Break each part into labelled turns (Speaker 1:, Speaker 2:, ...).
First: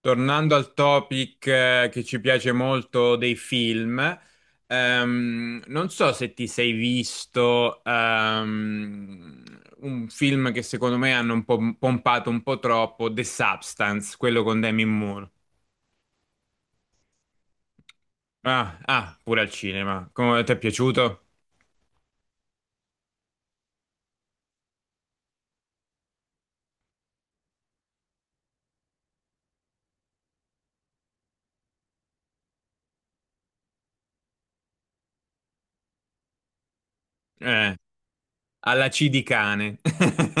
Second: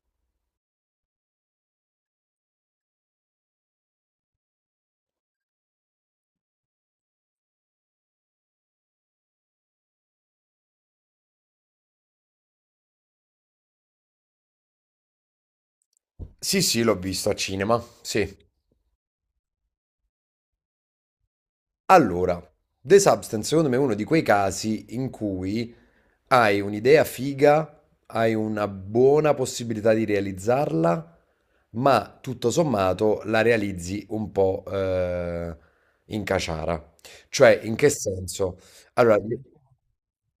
Speaker 1: Tornando al topic che ci piace molto dei film, non so se ti sei visto un film che secondo me hanno un po' pompato un po' troppo, The Substance, quello con Demi Moore.
Speaker 2: Sì, sì, l'ho visto a cinema, sì.
Speaker 1: Ah, ah, pure al cinema. Come ti è piaciuto?
Speaker 2: Allora, The Substance secondo me è uno di quei casi in cui hai un'idea figa, hai una buona possibilità di realizzarla, ma tutto sommato la realizzi un po' in caciara. Cioè, in
Speaker 1: Eh,
Speaker 2: che senso?
Speaker 1: alla C
Speaker 2: Allora,
Speaker 1: di cane.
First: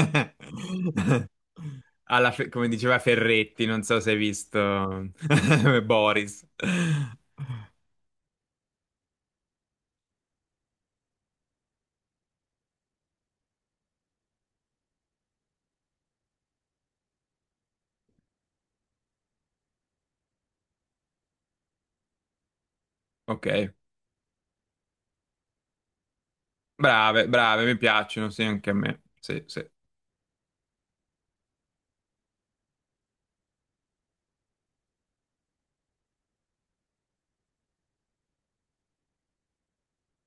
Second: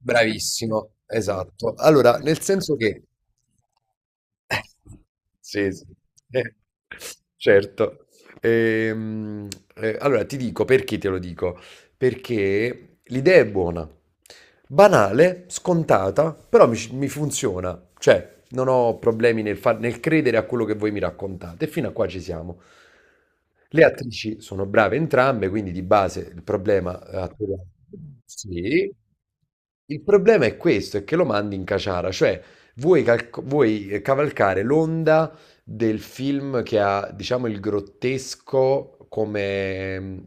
Speaker 2: bravissimo, esatto. Allora, nel
Speaker 1: Come
Speaker 2: senso
Speaker 1: diceva
Speaker 2: che...
Speaker 1: Ferretti, non so se hai visto
Speaker 2: Sì, sì.
Speaker 1: Boris.
Speaker 2: Eh, certo. Ehm, allora ti dico perché te lo dico perché l'idea è buona. Banale, scontata, però mi funziona. Cioè, non ho problemi nel, nel credere a quello che voi mi raccontate. E fino a qua ci siamo.
Speaker 1: Ok.
Speaker 2: Le attrici sono brave entrambe, quindi di base il problema
Speaker 1: Brave,
Speaker 2: attoriale.
Speaker 1: brave, mi piacciono, sì, anche a
Speaker 2: Sì.
Speaker 1: me. Sì, sì,
Speaker 2: Il problema è questo, è che lo mandi in caciara, cioè vuoi, cavalcare l'onda del film che ha, diciamo, il grottesco come mm,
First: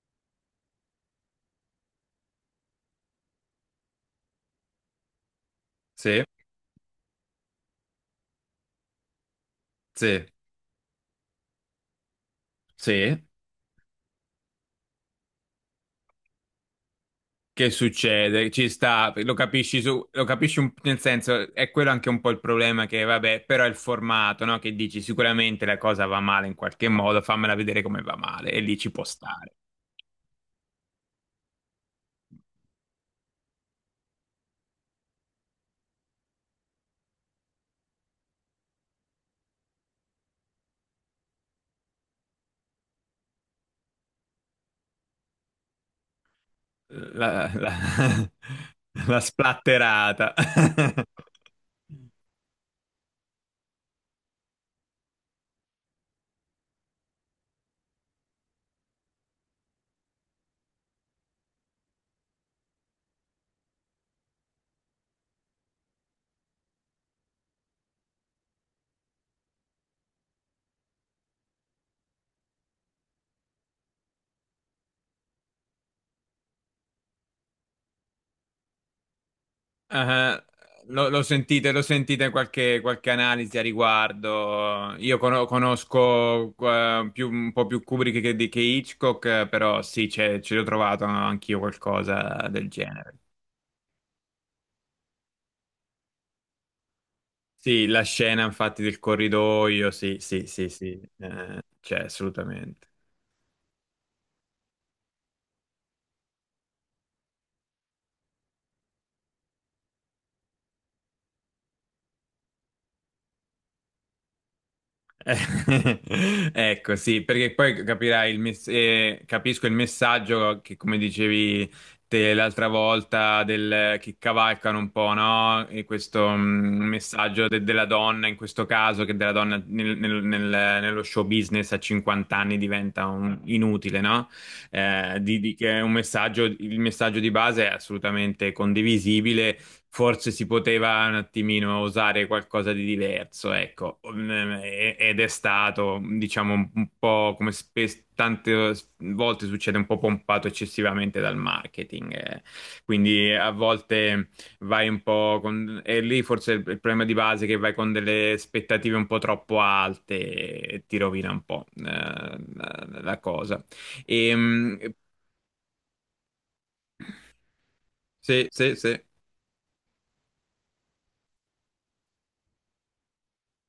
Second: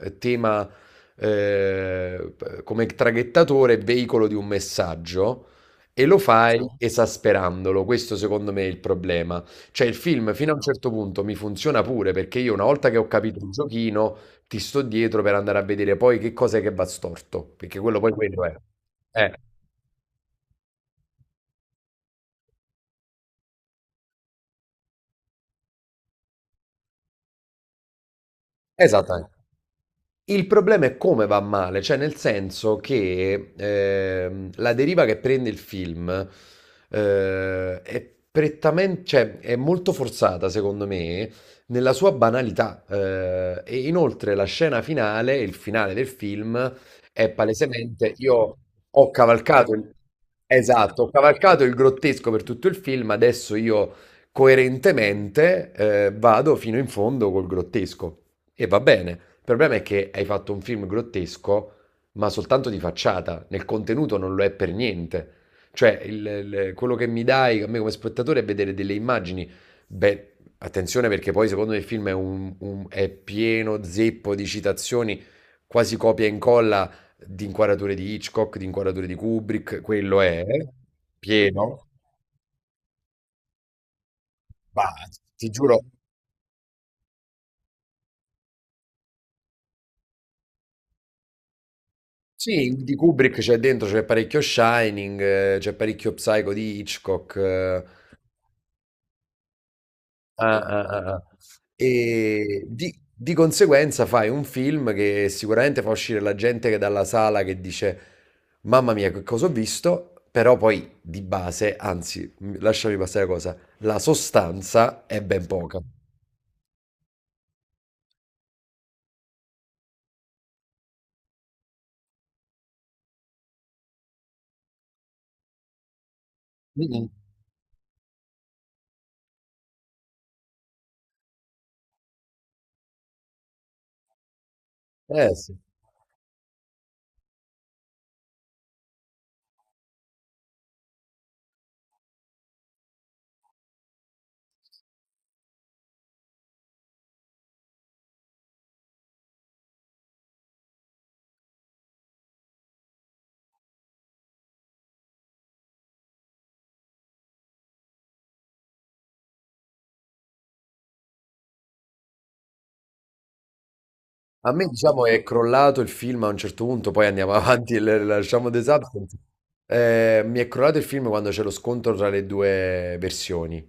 Speaker 2: eh, tema, eh, come traghettatore, veicolo di un messaggio, e lo
Speaker 1: sì,
Speaker 2: fai, certo, esasperandolo. Questo secondo me è il problema. Cioè il
Speaker 1: sì,
Speaker 2: film fino a un certo punto mi funziona pure, perché io, una volta che ho
Speaker 1: sì.
Speaker 2: capito il giochino, ti sto dietro per andare a vedere poi che cosa è che va storto,
Speaker 1: Che
Speaker 2: perché quello poi quello
Speaker 1: succede?
Speaker 2: è.
Speaker 1: Ci sta, lo
Speaker 2: Eh,
Speaker 1: capisci su, nel senso, è quello anche un po' il problema che, vabbè, però è il formato, no? Che dici sicuramente la cosa va male in qualche modo, fammela vedere come va male, e lì ci può
Speaker 2: esattamente.
Speaker 1: stare.
Speaker 2: Il problema è come va male, cioè nel senso che la deriva che prende il film è prettamente, cioè è molto forzata secondo me nella sua banalità, e inoltre la scena finale, il finale del film è
Speaker 1: La,
Speaker 2: palesemente
Speaker 1: la-
Speaker 2: io ho
Speaker 1: la
Speaker 2: cavalcato il,
Speaker 1: splatterata.
Speaker 2: esatto, ho cavalcato il grottesco per tutto il film, adesso io coerentemente vado fino in fondo col grottesco. E va bene. Il problema è che hai fatto un film grottesco, ma soltanto di facciata. Nel contenuto non lo è per niente. Cioè, quello che mi dai a me come spettatore è vedere delle immagini. Beh, attenzione, perché poi secondo me il film è, è pieno zeppo di citazioni, quasi copia e incolla di inquadrature di Hitchcock, di inquadrature di Kubrick, quello
Speaker 1: Eh,
Speaker 2: è
Speaker 1: lo, lo
Speaker 2: pieno.
Speaker 1: sentite in qualche, qualche analisi a
Speaker 2: Ma
Speaker 1: riguardo. Io
Speaker 2: ti giuro.
Speaker 1: conosco un po' più Kubrick che Hitchcock, però sì, ci ho trovato anch'io qualcosa del
Speaker 2: Sì, di
Speaker 1: genere.
Speaker 2: Kubrick c'è dentro, c'è parecchio Shining, c'è parecchio Psycho di Hitchcock.
Speaker 1: Sì, la scena infatti del corridoio, sì, sì,
Speaker 2: Ah,
Speaker 1: sì,
Speaker 2: ah,
Speaker 1: sì,
Speaker 2: ah, ah.
Speaker 1: c'è
Speaker 2: E
Speaker 1: assolutamente.
Speaker 2: di conseguenza fai un film che sicuramente fa uscire la gente che dalla sala che dice mamma mia, che cosa ho visto? Però poi di base, anzi, lasciami passare la cosa, la sostanza è ben poca.
Speaker 1: Eh, ecco, sì, perché poi capirai capisco il messaggio che, come dicevi te l'altra volta, del, che cavalcano un po', no? E questo
Speaker 2: Mm-mm.
Speaker 1: messaggio della donna, in questo caso, che della donna nello show business a 50 anni diventa inutile, no?
Speaker 2: Eh sì.
Speaker 1: Che è un messaggio, il messaggio di base è assolutamente condivisibile, forse si poteva un attimino usare qualcosa di diverso, ecco. Mm, ed è stato, diciamo, un po' come spesso, tante volte succede, un po' pompato eccessivamente dal marketing, eh. Quindi a volte vai un po' con... E lì forse il problema di base è che vai con delle aspettative un po' troppo alte e ti rovina un po' la cosa.
Speaker 2: A me,
Speaker 1: Ehm,
Speaker 2: diciamo, è crollato il film a un certo punto, poi andiamo avanti e
Speaker 1: sì,
Speaker 2: lasciamo The
Speaker 1: sì, sì.
Speaker 2: Substance. Mi è crollato il film quando c'è lo scontro tra le due versioni.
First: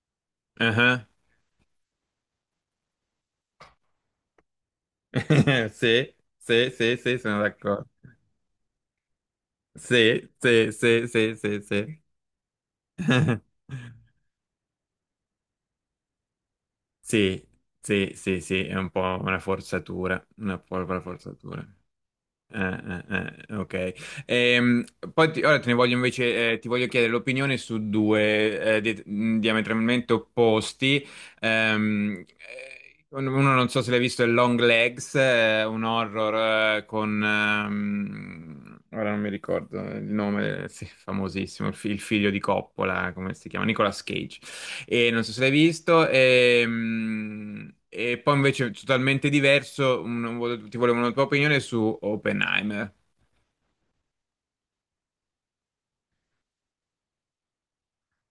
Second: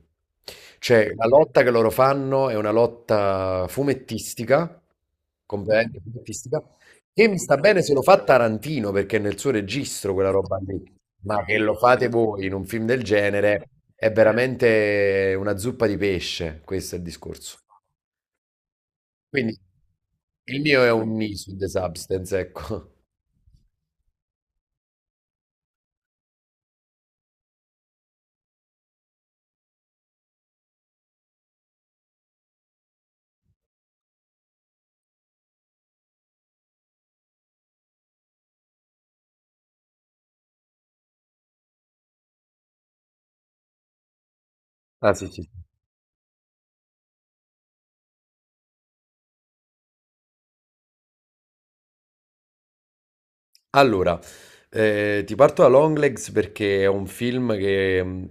Speaker 1: Ah,
Speaker 2: Cioè, la lotta che loro fanno è una lotta fumettistica, completamente
Speaker 1: sì,
Speaker 2: fumettistica,
Speaker 1: sì, sì, sì,
Speaker 2: che mi
Speaker 1: sono
Speaker 2: sta bene
Speaker 1: d'accordo.
Speaker 2: se lo fa Tarantino, perché è nel suo registro
Speaker 1: Sì,
Speaker 2: quella roba
Speaker 1: sì,
Speaker 2: lì.
Speaker 1: sì, sì,
Speaker 2: Ma che
Speaker 1: sì,
Speaker 2: lo
Speaker 1: sì.
Speaker 2: fate voi in un film del genere è veramente una zuppa di pesce, questo è il
Speaker 1: Sì,
Speaker 2: discorso.
Speaker 1: sì, sì, sì, è un po' una
Speaker 2: Quindi
Speaker 1: forzatura, una
Speaker 2: il mio è
Speaker 1: povera
Speaker 2: un knee su
Speaker 1: forzatura.
Speaker 2: The Substance, ecco.
Speaker 1: Ok. Poi ora te ne voglio invece, ti voglio chiedere l'opinione su due diametralmente opposti. Uno non so se l'hai visto, è Long Legs, un horror con... ora non mi ricordo il nome, sì, famosissimo, il figlio di Coppola, come si chiama? Nicolas Cage. E
Speaker 2: Ah,
Speaker 1: non
Speaker 2: sì,
Speaker 1: so se
Speaker 2: sì.
Speaker 1: l'hai visto. E poi invece totalmente diverso, ti volevo una tua opinione su Oppenheimer.
Speaker 2: Allora, ti parto da Longlegs perché è un film che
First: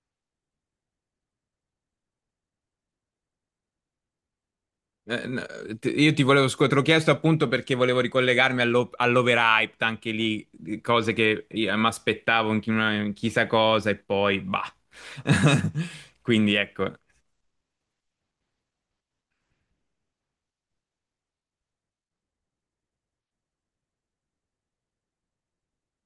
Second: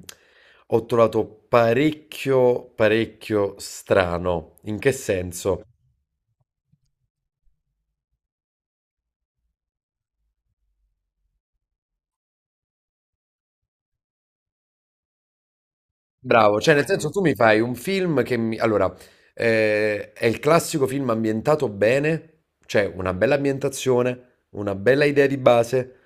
Speaker 2: ho trovato parecchio strano. In che
Speaker 1: No,
Speaker 2: senso?
Speaker 1: io ti volevo, te l'ho chiesto appunto perché volevo ricollegarmi all'overhyped, anche lì, di cose che mi aspettavo in chissà cosa e poi bah. Quindi
Speaker 2: Bravo, cioè nel
Speaker 1: ecco,
Speaker 2: senso tu mi fai un film che mi... Allora, è il classico film ambientato bene, cioè una bella ambientazione, una bella idea di base,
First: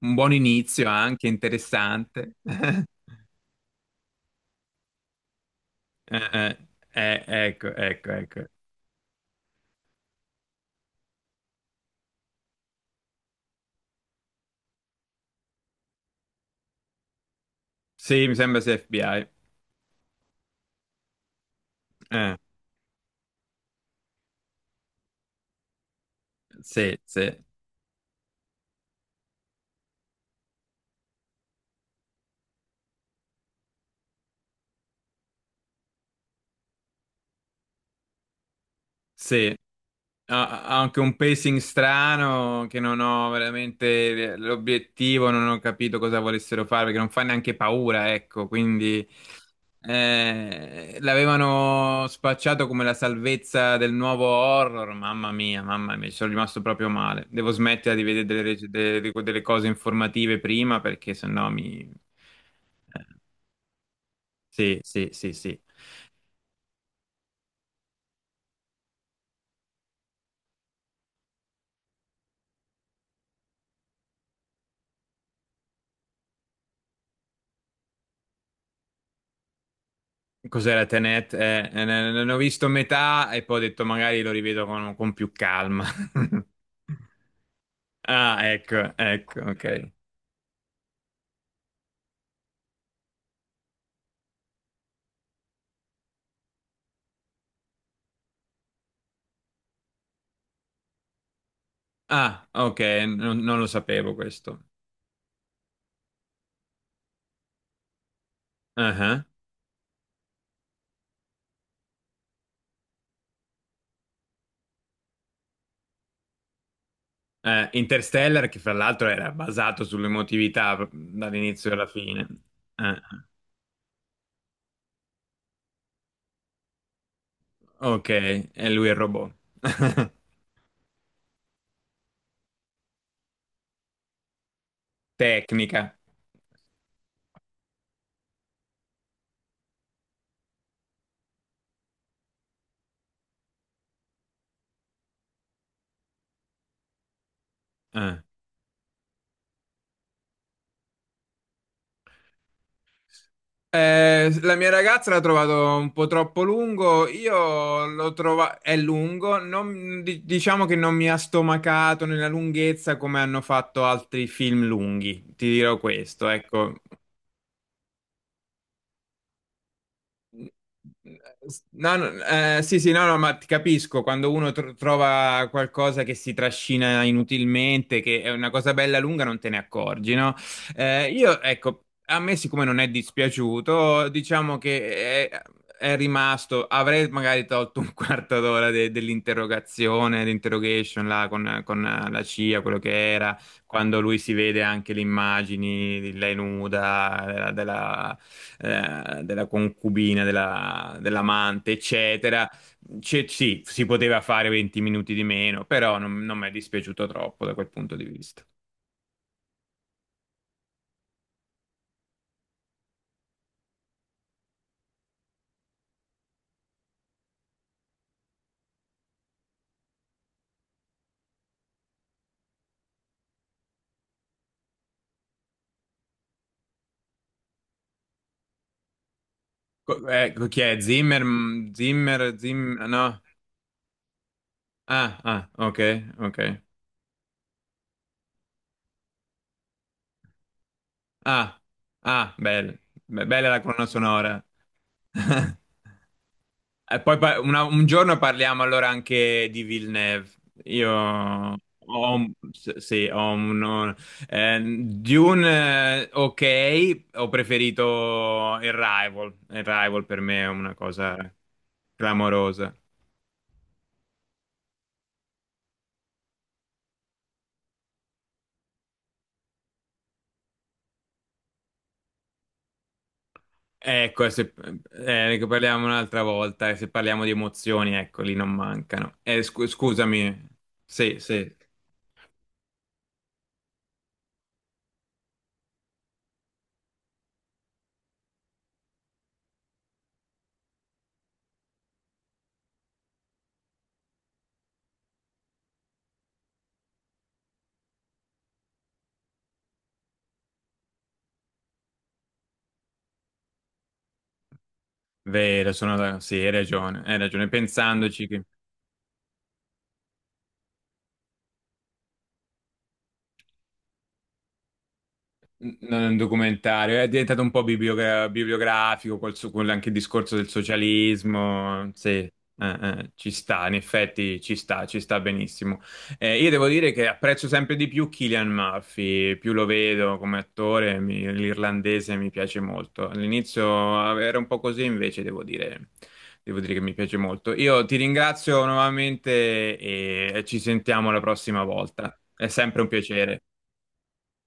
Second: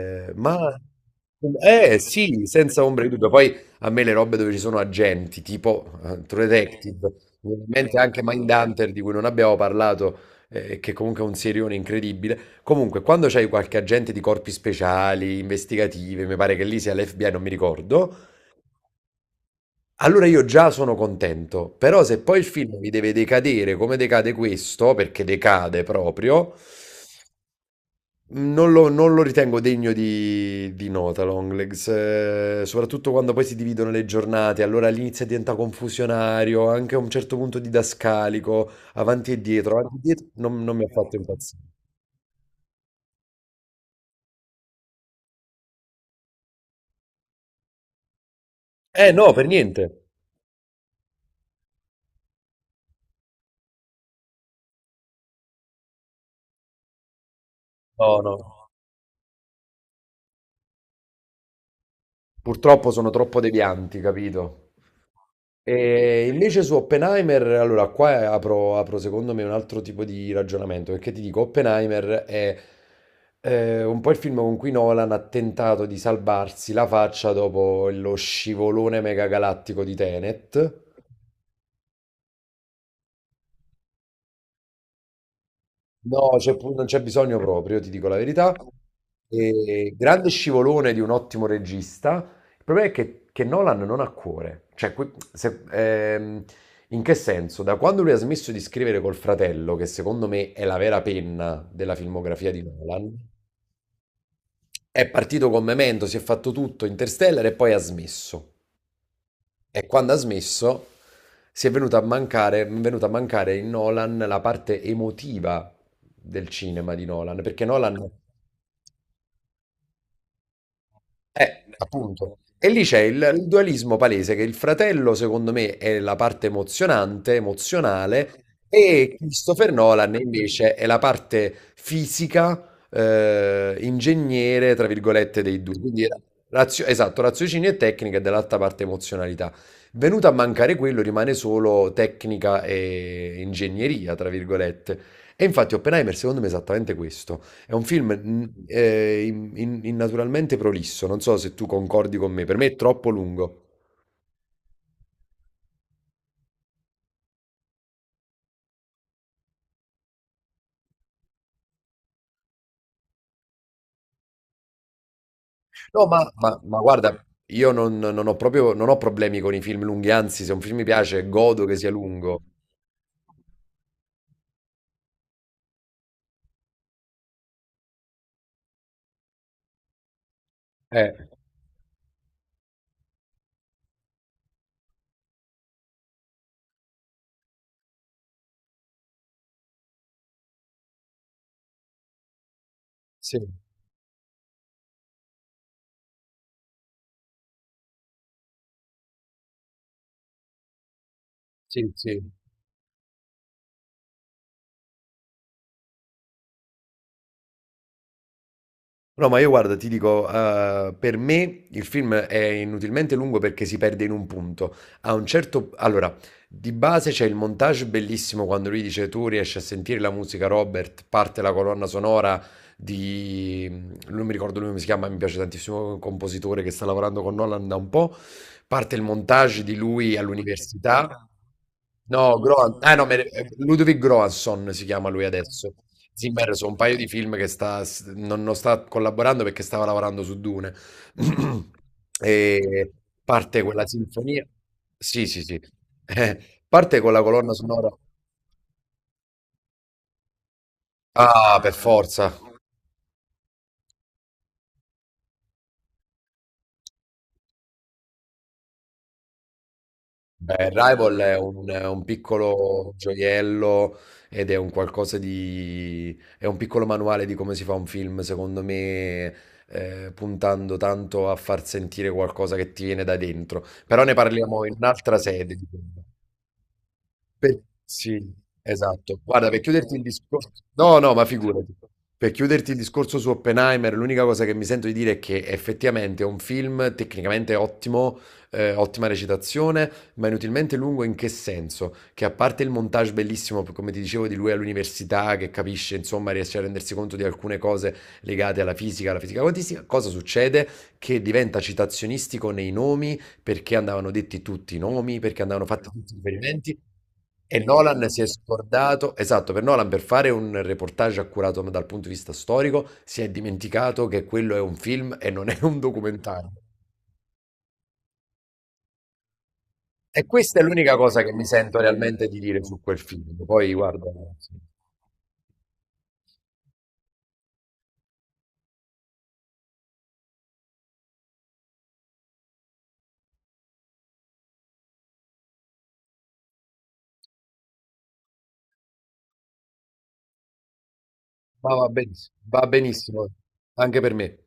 Speaker 1: un buon
Speaker 2: ma...
Speaker 1: inizio anche,
Speaker 2: Eh
Speaker 1: interessante.
Speaker 2: sì, senza ombra di dubbio. Poi a me le robe dove ci sono agenti, tipo
Speaker 1: Eh,
Speaker 2: True Detective, mi viene in
Speaker 1: ecco,
Speaker 2: mente
Speaker 1: ecco,
Speaker 2: anche
Speaker 1: ecco.
Speaker 2: Mindhunter, di cui non abbiamo parlato, che comunque è un serione incredibile. Comunque, quando c'hai qualche agente di corpi speciali, investigative, mi pare che lì sia l'FBI, non mi ricordo.
Speaker 1: Sì, mi sembra sia FBI.
Speaker 2: Allora io già sono contento, però se
Speaker 1: Eh,
Speaker 2: poi il film mi deve decadere come decade questo, perché decade proprio,
Speaker 1: sì, sì.
Speaker 2: non lo ritengo degno di nota Longlegs, soprattutto quando poi si dividono le giornate, allora l'inizio diventa confusionario, anche a un certo punto didascalico,
Speaker 1: Sì.
Speaker 2: avanti e dietro,
Speaker 1: Ha
Speaker 2: non
Speaker 1: ha
Speaker 2: mi ha
Speaker 1: anche un
Speaker 2: fatto
Speaker 1: pacing
Speaker 2: impazzire.
Speaker 1: strano che non ho veramente l'obiettivo, non ho capito cosa volessero fare perché non fa neanche paura, ecco, quindi
Speaker 2: Eh no, per niente.
Speaker 1: l'avevano spacciato come la salvezza del nuovo horror, mamma mia, ci sono rimasto proprio male. Devo smettere di
Speaker 2: No,
Speaker 1: vedere
Speaker 2: no,
Speaker 1: delle, delle cose informative prima perché sennò mi...
Speaker 2: purtroppo sono
Speaker 1: eh,
Speaker 2: troppo devianti, capito?
Speaker 1: Sì, sì, sì, sì.
Speaker 2: E invece su Oppenheimer, allora qua apro secondo me un altro tipo di ragionamento, perché ti dico, Oppenheimer è un po' il film con cui Nolan ha tentato di salvarsi la faccia dopo lo scivolone megagalattico di Tenet.
Speaker 1: Cos'era Tenet? Ne ho visto metà e poi ho detto magari lo rivedo con più calma.
Speaker 2: No, non c'è bisogno proprio, ti dico la
Speaker 1: Ah,
Speaker 2: verità.
Speaker 1: ecco, ecco, ok.
Speaker 2: E grande scivolone di un ottimo regista. Il problema è che Nolan non ha cuore. Cioè, in che senso? Da quando lui ha smesso di scrivere col fratello, che secondo me è la vera penna della
Speaker 1: Ah,
Speaker 2: filmografia di
Speaker 1: ok,
Speaker 2: Nolan,
Speaker 1: non, non lo sapevo questo.
Speaker 2: è partito con Memento, si è fatto tutto, Interstellar e poi ha smesso.
Speaker 1: Ah, ah.
Speaker 2: E quando ha smesso, è venuta a mancare in Nolan la parte emotiva del cinema di Nolan, perché Nolan,
Speaker 1: Interstellar, che fra l'altro era basato sull'emotività dall'inizio alla fine.
Speaker 2: appunto, e lì c'è
Speaker 1: Ah,
Speaker 2: il dualismo palese, che il fratello, secondo me, è la parte emozionante,
Speaker 1: ok,
Speaker 2: emozionale,
Speaker 1: e lui è il
Speaker 2: e
Speaker 1: robot.
Speaker 2: Christopher Nolan invece è la parte fisica, ingegnere, tra virgolette, dei due.
Speaker 1: Tecnica.
Speaker 2: Quindi era esatto, raziocinio e tecnica, e dall'altra parte emozionalità. Venuto a mancare quello, rimane solo tecnica e ingegneria, tra virgolette. E infatti Oppenheimer, secondo me, è esattamente questo. È un film
Speaker 1: Ah.
Speaker 2: innaturalmente prolisso, non so se tu concordi con me, per me è troppo lungo.
Speaker 1: La mia ragazza l'ha trovato un po' troppo lungo, io l'ho trovato, è lungo, diciamo che non mi ha stomacato nella lunghezza come hanno fatto altri film lunghi, ti dirò
Speaker 2: No,
Speaker 1: questo, ecco.
Speaker 2: ma guarda, io non ho proprio, non ho problemi con i film lunghi, anzi, se un film mi piace, godo che sia
Speaker 1: No, no,
Speaker 2: lungo.
Speaker 1: sì, sì, no, no, ma ti capisco, quando uno trova qualcosa che si trascina inutilmente, che è una cosa bella lunga, non te ne accorgi, no?
Speaker 2: Eh,
Speaker 1: Io, ecco, a me siccome non è dispiaciuto, diciamo che è rimasto, avrei magari tolto un quarto d'ora dell'interrogazione, l'interrogation là con la CIA, quello che era,
Speaker 2: sì,
Speaker 1: quando lui si vede anche le immagini di lei nuda, della concubina, dell'amante,
Speaker 2: sì, sì.
Speaker 1: eccetera. Sì, si poteva fare 20 minuti di meno, però non, non mi è dispiaciuto troppo da quel punto di vista.
Speaker 2: No, ma io guarda, ti dico, per me il film è inutilmente lungo perché si perde in un punto. A un certo... Allora, di base c'è il montage bellissimo quando lui dice tu riesci a sentire la musica Robert, parte la colonna sonora di... Non mi ricordo lui come si chiama, mi piace tantissimo, un compositore che sta lavorando con Nolan da un po'. Parte il montage di lui
Speaker 1: Ecco, chi è? Zimmer?
Speaker 2: all'università.
Speaker 1: Mm, Zimmer?
Speaker 2: No, Groan,
Speaker 1: Zimmer?
Speaker 2: ah, no,
Speaker 1: No?
Speaker 2: me- Ludwig Göransson si chiama
Speaker 1: Ah,
Speaker 2: lui
Speaker 1: ah,
Speaker 2: adesso.
Speaker 1: ok, ok.
Speaker 2: Zimmer sono un paio di film che non, non sta collaborando perché stava lavorando su Dune.
Speaker 1: Ah, ah, bella,
Speaker 2: E
Speaker 1: Bella la
Speaker 2: parte
Speaker 1: colonna
Speaker 2: quella
Speaker 1: sonora.
Speaker 2: sinfonia. Sì, sì, sì.
Speaker 1: E
Speaker 2: Parte con
Speaker 1: poi
Speaker 2: la colonna
Speaker 1: un
Speaker 2: sonora.
Speaker 1: giorno parliamo allora anche di Villeneuve. Io
Speaker 2: Ah,
Speaker 1: ho,
Speaker 2: per forza.
Speaker 1: sì, ho un, Dune, ok, ho preferito il Rival. Il Rival per me è
Speaker 2: Beh,
Speaker 1: una cosa
Speaker 2: Rival è è un
Speaker 1: clamorosa.
Speaker 2: piccolo gioiello ed è un qualcosa di... è un piccolo manuale di come si fa un film, secondo me, puntando tanto a far sentire qualcosa che ti viene da dentro. Però ne
Speaker 1: Ecco, se
Speaker 2: parliamo in un'altra
Speaker 1: ne
Speaker 2: sede.
Speaker 1: parliamo un'altra volta, e se parliamo di
Speaker 2: Pe
Speaker 1: emozioni,
Speaker 2: Sì,
Speaker 1: ecco, lì non mancano.
Speaker 2: esatto. Guarda, per chiuderti il
Speaker 1: Scusami,
Speaker 2: discorso, no, no,
Speaker 1: sì,
Speaker 2: ma
Speaker 1: sì,
Speaker 2: figurati. Per chiuderti il discorso su Oppenheimer, l'unica cosa che mi sento di dire è che effettivamente è un film tecnicamente ottimo, ottima recitazione, ma inutilmente lungo, in che senso? Che a parte il montage bellissimo, p come ti dicevo, di lui all'università che capisce, insomma, riesce a rendersi conto di alcune cose legate alla fisica quantistica, cosa succede? Che diventa citazionistico nei nomi perché andavano detti tutti i nomi, perché andavano
Speaker 1: vero,
Speaker 2: fatti tutti i
Speaker 1: sì,
Speaker 2: riferimenti.
Speaker 1: hai ragione,
Speaker 2: E Nolan si
Speaker 1: pensandoci
Speaker 2: è
Speaker 1: che...
Speaker 2: scordato, esatto, per Nolan, per fare un reportage accurato dal punto di vista storico, si è dimenticato che quello è un film e non è un
Speaker 1: Non è un
Speaker 2: documentario.
Speaker 1: documentario, è diventato un po' bibliografico con anche il
Speaker 2: E
Speaker 1: discorso del
Speaker 2: questa è l'unica cosa che mi sento
Speaker 1: socialismo. Sì,
Speaker 2: realmente di dire su quel
Speaker 1: ci
Speaker 2: film.
Speaker 1: sta,
Speaker 2: Poi
Speaker 1: in
Speaker 2: guarda,
Speaker 1: effetti
Speaker 2: sì,
Speaker 1: ci sta benissimo. Io devo dire che apprezzo sempre di più Cillian Murphy, più lo vedo come attore, l'irlandese mi piace molto. All'inizio era un po' così, invece devo dire che mi piace molto. Io ti ringrazio nuovamente e ci sentiamo la prossima
Speaker 2: ma
Speaker 1: volta. È
Speaker 2: va
Speaker 1: sempre un
Speaker 2: benissimo
Speaker 1: piacere.
Speaker 2: anche per me.